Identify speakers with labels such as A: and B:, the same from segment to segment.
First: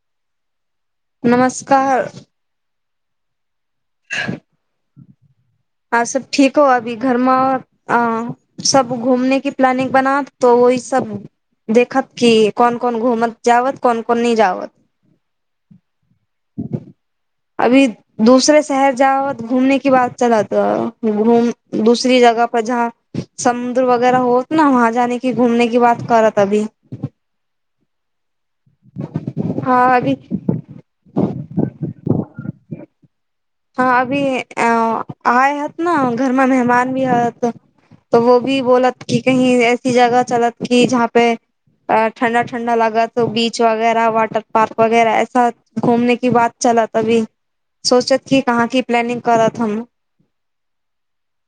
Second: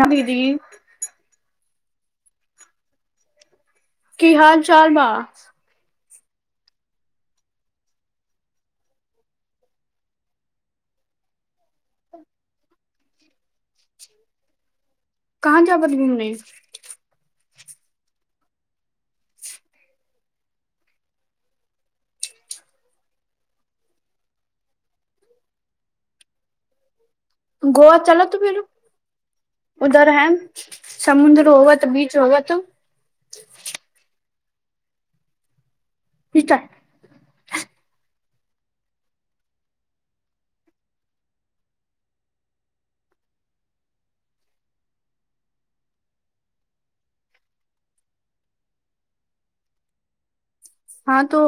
A: नगदी।
B: नमस्कार।
A: की हाल चाल बा।
B: हँ सब ठीक हआ अभी घरमे अ [unintelligible] सब घूमने की प्लानिंग बना त वहि सब। देखत की कोन कोन घूमत जावत कोन कोन न जावत।
A: कहाँ जावत घूमने।
B: अभी। दूसरे शहर जा तऽ घूमने की बात चल त घूम दूसरी जगह पर ज [unintelligible] समुद्र वगैरह होत न वहाँ जााने क घूमने की बात करत अभी।
A: गोवा चल तू बरो
B: हँ
A: उधर
B: अभी
A: है [unintelligible] समुद्र हगत बीच होगत [unintelligible]
B: हँ अभी अ आय हत न घर मे
A: ठीक है
B: मेहमान भी हत [unintelligible] त वो भी बोलत कि कही ऐसी जगह चलत की जहाँ पे [unintelligible] अ ठण्ा ठण्डा लागत बीच वगैरह वाटर पार्क वगैरह ऐसा [unintelligible] घूमने की बात चलत अभी सोचत क कहाँ की प्लानिंग करत हम [unintelligible]
A: हँ तो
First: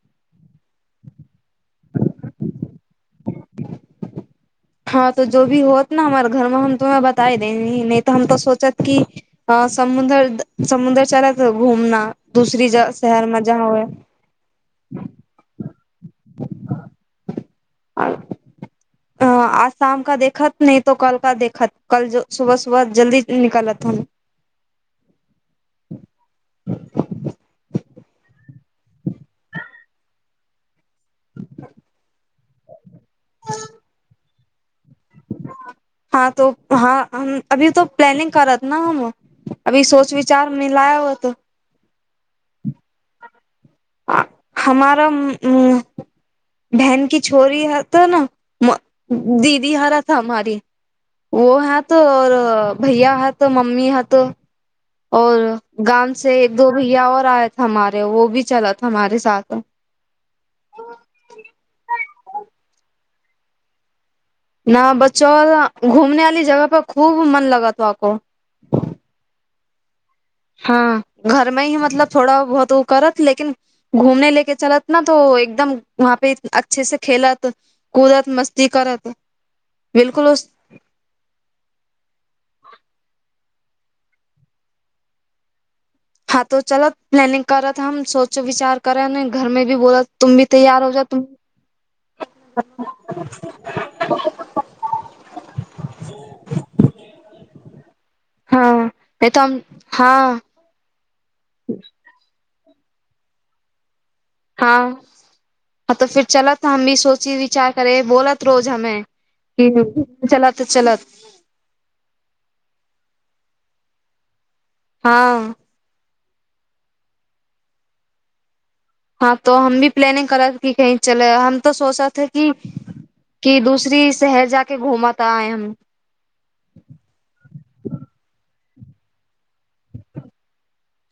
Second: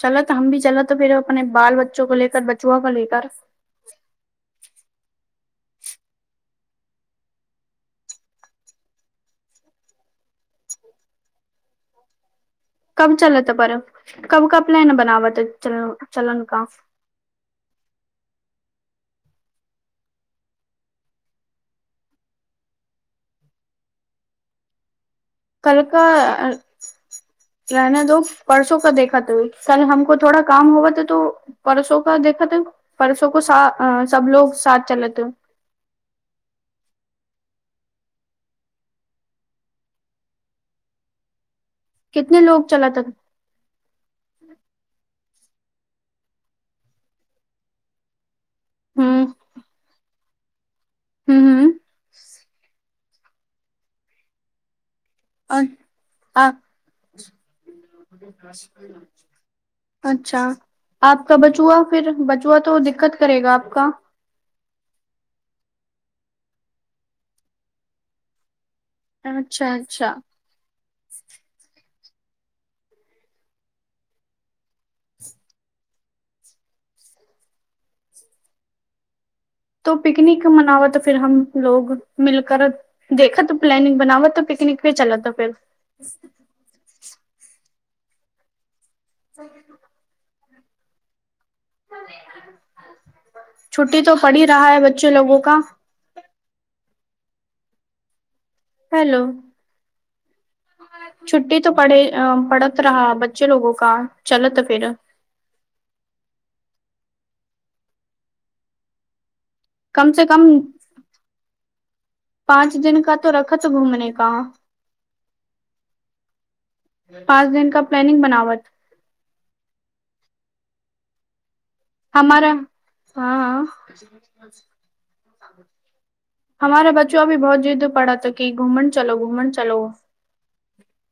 A: चल त हम भी चल त फेर अपने बाल बच्चो को लेक बचुआ को लेक [unintelligible] [inaudible]
B: हँ तो जो भ होत न हमरे घरमे हम तु्हरा बताए देंगे नहि तऽ हम तो सोचत कि [unintelligible] अ समुदर समुद्र चार त घुमना दूसरी ज [unintelligible]
A: कब चलतै
B: जहाँ
A: पर
B: हुए
A: कब क प लैन बनाबऽ त चलन क [unintelligible]
B: आर [unintelligible]
A: ह [inaudible]
B: आज शाम का देखत नहि तो कल का देखत कल ज सुबह सुबह जल्दी निकलत हम। [unintelligible]
A: कलका [unintelligible] रहना दो परसो क देखा तऽ कल हमको ोड़ा काम होबा तऽ तो [unintelligible] परसो का देखत त परसो को साथ सब लोग साथ चलेत ह [unintelligible]
B: हँ तो हँ हम अभी त प्लानिंग करत न हम। अभी सोच विचार मिलय हो तऽ।
A: कितने लोग चला त [unintelligible]
B: हमार बहन की छोरी ह त ने [unintelligible]
A: हम्म
B: दीदी हराथ हमी [unintelligible] वो
A: हम्म
B: है तऽ आऔर भैया है तऽ मम्मी है तऽ [unintelligible] और
A: हम्म
B: गाम से एक दो भैया और आयथ हमारे वो भी चलथ हमारे साथ [unintelligible]
A: अच्छा आपका बचुआ फिर बचुआ तो दिक्कत करेगा आपका [unintelligible]
B: न बच्चौ घूमने वाली जगह पर खूब मन लग थो आको [unintelligible]
A: अच्छा अच्छा।
B: हँ घरमे ही मतलब थोड़ा बहुत ओ करत लेकिन [unintelligible] घूमने लेके चलत न त एकदम वहाँ पे अच्छे से खेलत [unintelligible] पूरा मस्ती कर [unintelligible]
A: तो पिकनिक मनावत [unintelligible] फिर हम लोग मिलकर देखा तऽ प्लानिंग बनाबा तऽ पिकनिक भ चला त फेर [unintelligible]
B: हँ तो चलत प्लानिंग करत हम सोच विचार। करै ने घरमे भ बोला तुम भी तैयार हो जा तु [unintelligible]
A: छुट्टी तऽ पड़ी रहा है बच्चे लोगो का [unintelligible]
B: हँ
A: हेलो
B: एठाम हँ।
A: छुट्टी तऽ पड़ अ पड़त रहा बच्चे लोगो का। चलत फिर
B: हँँ तऽ फिर चलत हम भी सोची विचार करे बोलत रोज हमे। कि
A: कम से कम
B: चलत चलत
A: पाँच दिन का तो रखत घूमने का।
B: हँ।
A: पाँच दिन क प्लानिंग बनावत।
B: हँ त हम भी प्लानिंग करा कि कहीं चल हम। तऽ सोचाथा कि
A: हमारा हाँ
B: क
A: हाँ
B: दूसरी शहर जाक घूमा त आय हम।
A: हमारे बच्चो अी बहुत जिद्द पड़ा की घूमन चलो घूमन चलो।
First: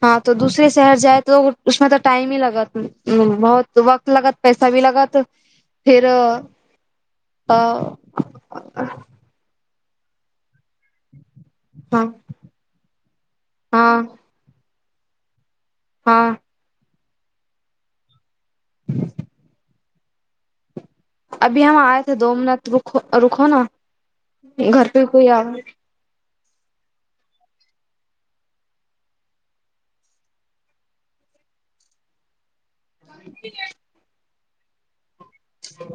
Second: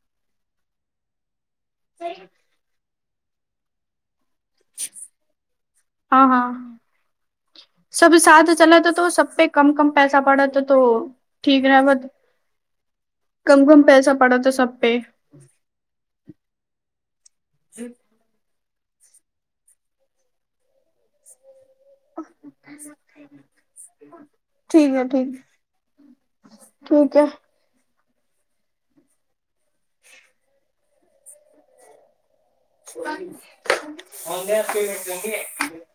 B: हँ तो दूसरे शहर जाए त उसमे तऽ टाइम ही लगत। ह बहुत वक्त लगत पैसा भी लगत फेर।
A: हाँ हाँ सब साथ चलत तऽ। कम-कम पैसा पड़त तऽ तो ठीक रहबत कम-कम पैसा।
B: हँ
A: पड़त सब पे।
B: हँ। अभी हम आएथे दो मिनट रुको-रुको ने घर पे कोइ आ।
A: ठिके। पेट कर।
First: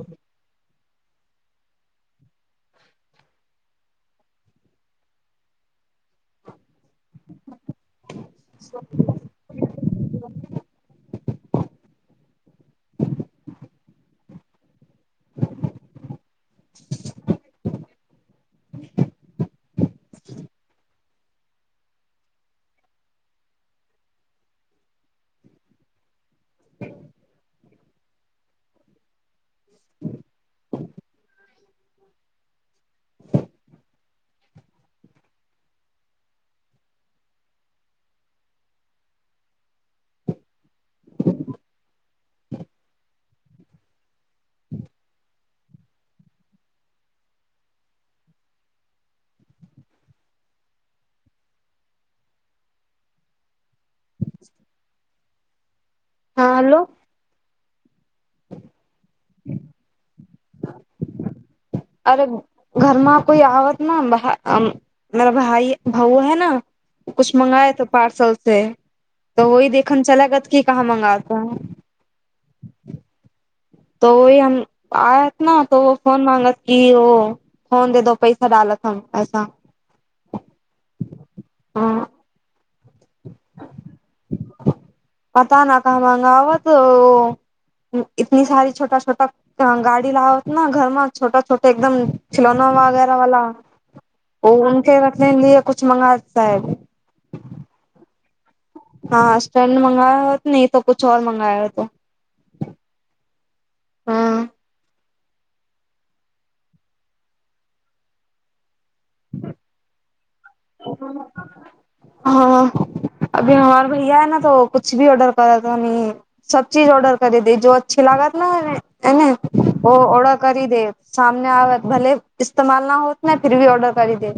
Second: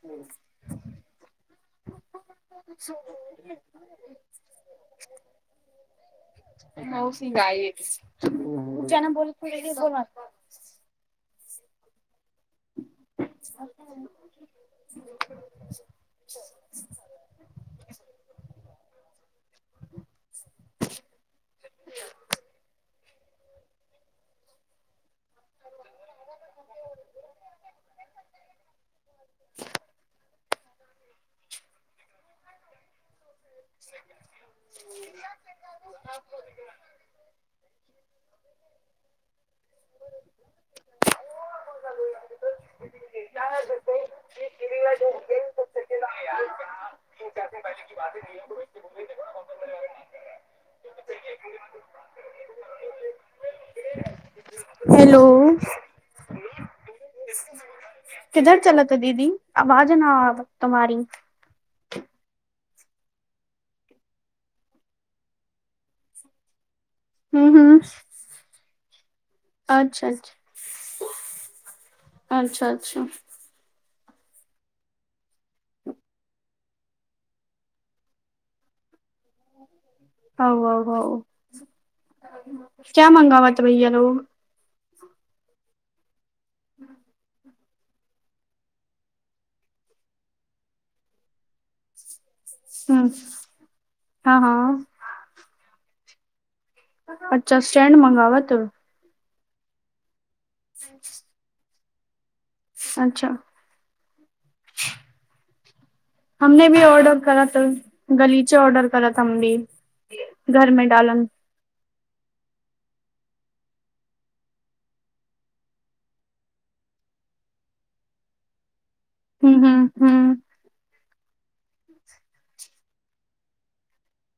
A: [inaudible] मौसी। ओ ज ने बोल। [inaudible] [inaudible]
B: [inaudible]
A: [inaudible] [inaudible] हूॅं। [inaudible] [inaudible] [unintelligible] चार चचे पैसे बाते। [inaudible] हेलो।
B: हँ हेलो।
A: किधर चलतै दीदी आवाज नहि आवत तुम्हारी।
B: अरे घरमा कोई आवत नहि ब। मेरा भाइ भउ है न। कछु
A: हम्म हम्म
B: मंगायत पार्सल से तऽ वहि देखन
A: अच्छा
B: चला
A: अच्छा
B: गत की कहा मंगाता है।
A: अच्छा अच्छा।
B: त ओय हम आयत न त वो फोन माँगत कि ओ। फोन दे दो पैसा डालत हम पैसा।
A: आ
B: ह
A: क्य मंगाबत भैया लोग।
B: पता न क मगाबत हो। इतनी सारी छोटा-छोटा गाड़ी लागत न घर मे छोटा छोटा एकदम। खिलौना
A: हम्म
B: वगैरह वाला
A: हाँ
B: ओ
A: हाँ
B: उनके रखने लिए कुछ मंगातै।
A: अच्छा स्टेंड मंगाबत।
B: हँ स्टैड मंगायात नही त कुछ और मंगयात
A: सच्चा
B: हाँ
A: हमने भी ऑर्डर कराथ गलीचे ऑर्डर कराथ हम भी घर मे डालम
B: हँ अभी हमार भैया है ने तो कछ भी ऑर्डर कर त हनी सब चीज ऑर्डर करी दे जो अच्छे लागत इने
A: हूं हूं
B: ओ
A: हूं
B: ऑर्डर करी दे सामने आब भले इ्स्तेमाल न होत ना फिर भी ऑर्डर करी दे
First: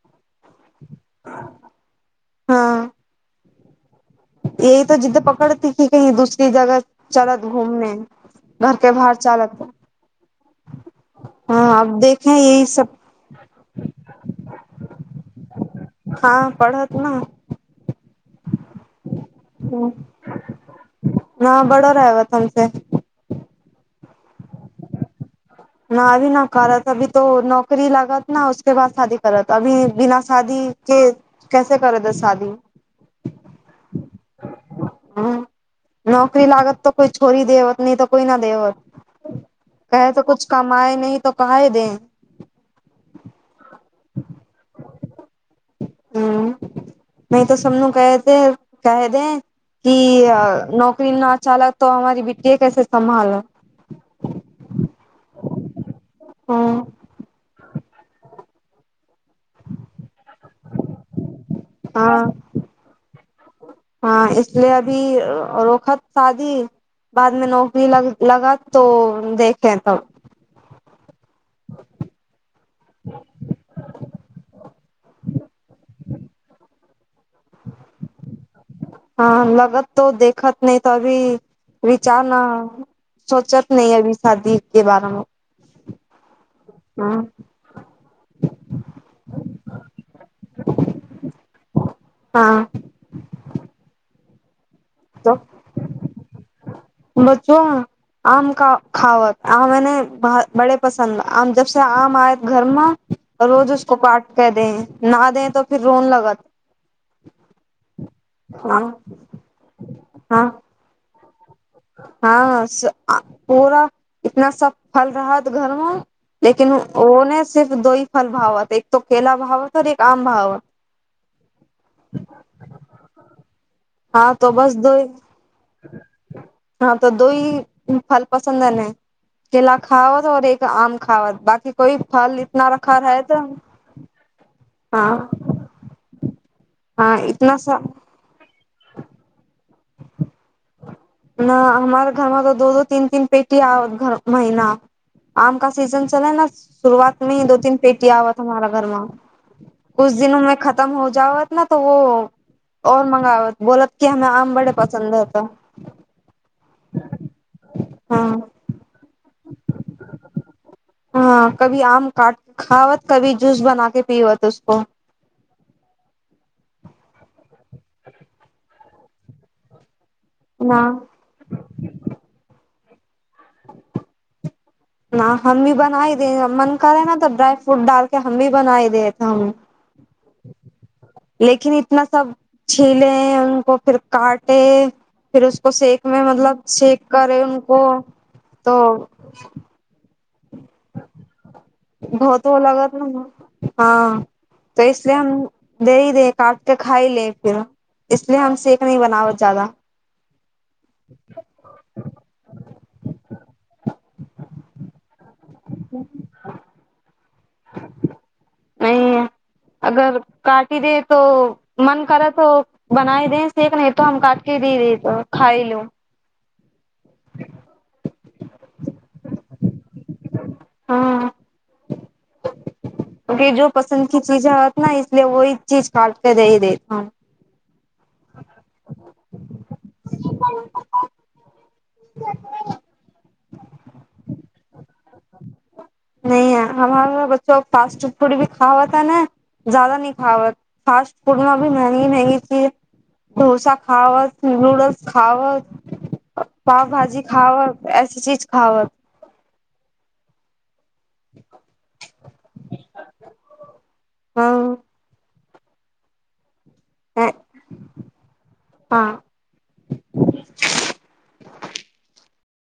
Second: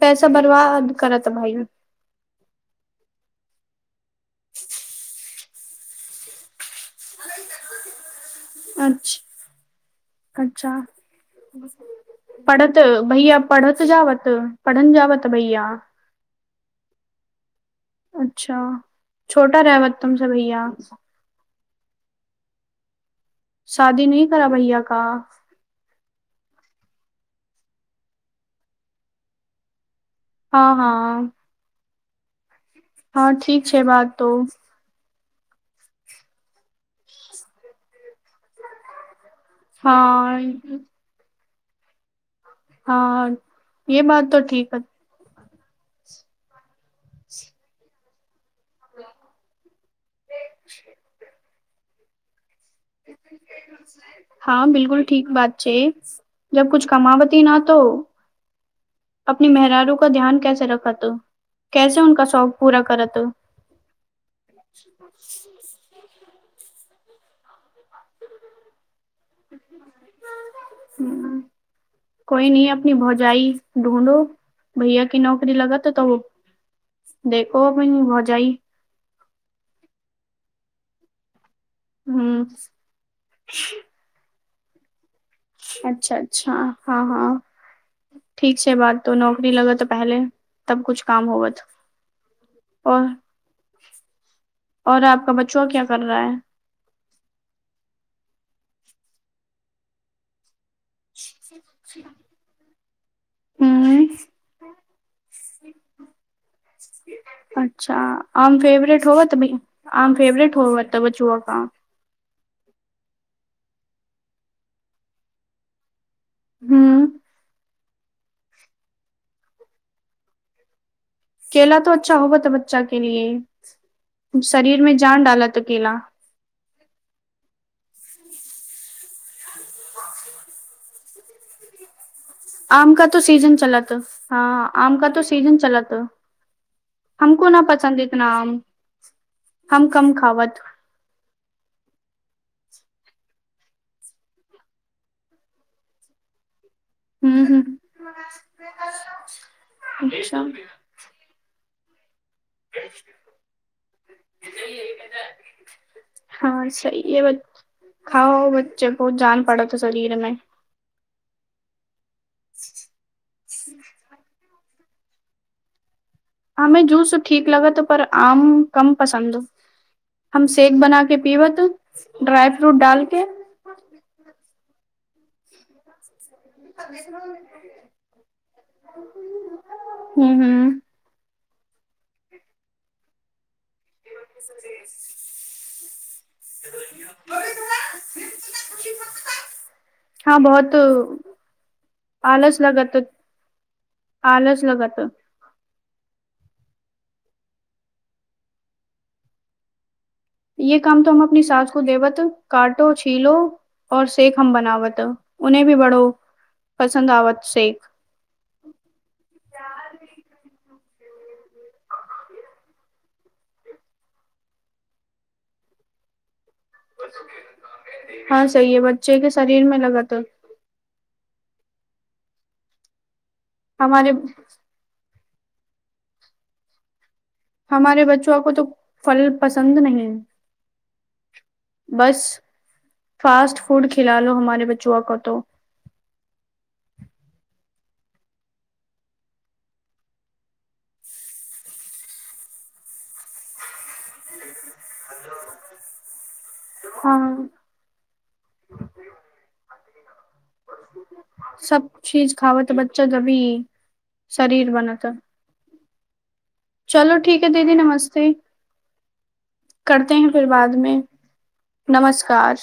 A: पैसा बर्बाद करत भाय
B: हाँ। ए त जिद्द पकड़ती कि कही दूसरी जगह चलत घूमने घर के बाहर चालत
A: कच्छा
B: हँ अब देखे यही
A: पढ़त
B: सब
A: भैया पढ़त जावत पढ़न जावत भैया
B: हँ पढ़त न
A: अच्छा छोटा रहत तुम से भैया
B: न बड़ा रहवत हम से
A: शादी नही करा भैय का
B: न अभी न करत अभी तो नौकरी लागत न उसके बाद शादी करत अभी बिना शा शादी
A: हाँ
B: के
A: हाँ
B: कैसे करे द शादी
A: हँ ठीक छै बात तो
B: हू नौकरी लागत तऽ कोय छोरी देवत नाहि तोऽ कोय न देवत कहै त
A: हाँ
B: कुछ कमाय नहू तऽ काहे देम
A: हँ ये बात तऽ ठीक ह
B: हूँ नहि तऽ सबनु कैहते कह दे कि नौकरी न चालक तो हमारी बिटीेया कैसे संम्भाल
A: हँ बिल्कुल ठीक बात छैय जब कुछ
B: हँ
A: कमााबती न तो अपने मेहरारू क ध्यान कैसे रखात कैसे उनक शौक पूरा करऽत
B: हँ इसलिए अभी रोखब शादी बाद मे नौकरी लग लगत तो देखे तब
A: कोई नही अपनी भौजाई ढूंढो भैया की नौकरी लगात तऽ देखो अपनी भौजाई
B: हँ लगत तो देखत नहि तऽ अभी विचार न
A: हम्म
B: ह सोचत नहि अभी शादी के बारे मे
A: अच्छा अच्छा हाँ हाँ। ठीक छै बात तो नौकरी लगत तऽ पहले तब कुछ काम होवत
B: हाँ।
A: और और आपका बच्चुआ क्या कर रहा है?
B: बच्चुवा आम का खावत आमे ने बड़े पसंन्द आम जब से आम आयव घर मे रोज उसको
A: हम्म
B: काट के दें ना दे तो फिर रोन लगत
A: अच्छा आम
B: हँ
A: फेवरेट होवत आम फेवरेट होवत बच्चुवा का
B: हाँ स आ पूरा इतना स फल रहत घर मे लेकिन
A: हम्म
B: ओ ने सिर्फ दो ही फल भावत एक तो केला भावत और एक आम भाव
A: केेला त अच्छा होबत बच्चा के लिए,
B: हँ तो बस
A: शरीर में जान डालत केेला।
B: हँ तऽ दो ही फल पसन्द एलैं। केला खावत और एक आम खावत, बाकी कोइ फल इतना रखा रहाै तऽ
A: हँ आम का तो सीजन चलत,
B: हाँ
A: हमको
B: इतना
A: न
B: सा
A: पसन्द हं, हम कम खावत।
B: हँ हमारे घरमे त दो दो तीन तीन पेटी आवत हर महीना। आम का सीजन चलै ने शुरुआत
A: हूं
B: मे ही दो
A: हूं
B: तीन पेटी आवत हमारा घरमे, कुछ
A: अच्छा
B: दिनोमें खतम हो जावत ना तो वो और मंगाबत बोलत कि हमे आम बड़े पसन्द ह तऽ
A: हँ सही इ बात, खाओ
B: हाँ
A: बच्चे को बहुत जान पड़तऽ शरीर में।
B: हँ कभी आम काट खावत, कभी जूस बना के पीबत उसको।
A: हमे जूस ठीक लगत पर आम कम पसन्द, हम शेक
B: न
A: बना के पीबत, ड्राई फ्रूट डालके
B: [inaudible] न हम भी बनाइ दे मन करे ने त ड्राई फ्रूट डालके हम भी बनाई देत हन।
A: हुं हुं।
B: लेकिन इतना सब छीले है उनको फिर काटे फिर उसको सेक मे मतलब सेक करे उसको तो
A: हँ बहुत
B: बहुत ओ लगत हन
A: आलस
B: तऽ
A: लगत
B: इसलिए हम देहि दे काटके खाइ ले फिर, इसलिए हम सेक नहि बनाबत जादा।
A: ये काम तो हम अपनी सास को देबत, काटो छीलो और सेक हम बनाबत है। उन्हे भी बड़ो पसन्द आवत शेक।
B: नहीं अगर काटि दे तो मन करै त बनाइ दे सेक, नहि तो हम काटके दहि देत है खाइ लू।
A: हँ सही है बच्चे के शरीर में लगतऽ।
B: हँ। कि जो पसन्द
A: हमारे
B: की चीज़ होत न इसलिए वह चीज काटके दी देत।
A: हमारे बच्चों को तऽ फल पसन्द नहि है। बस फास्ट फूड खिला लो हमारे बच्चुआ को तो
B: न यै हमार बच्चो फास्ट फूड भी खावत ने जादा नहि खावत, फास्ट फूड मे अभी महंगी महंगी चीज डोसा खावत नूडल्स खावत पाव भाजी
A: हाँ
B: खावत ऐसी चीज खावत।
A: सब चीज खावतऽ बच्चा तभी शरीर
B: हँ
A: बनत। चलो ठीक है दीदी नमस्ते।
B: हँ
A: करते हैं फिर बादमे नमस्कार।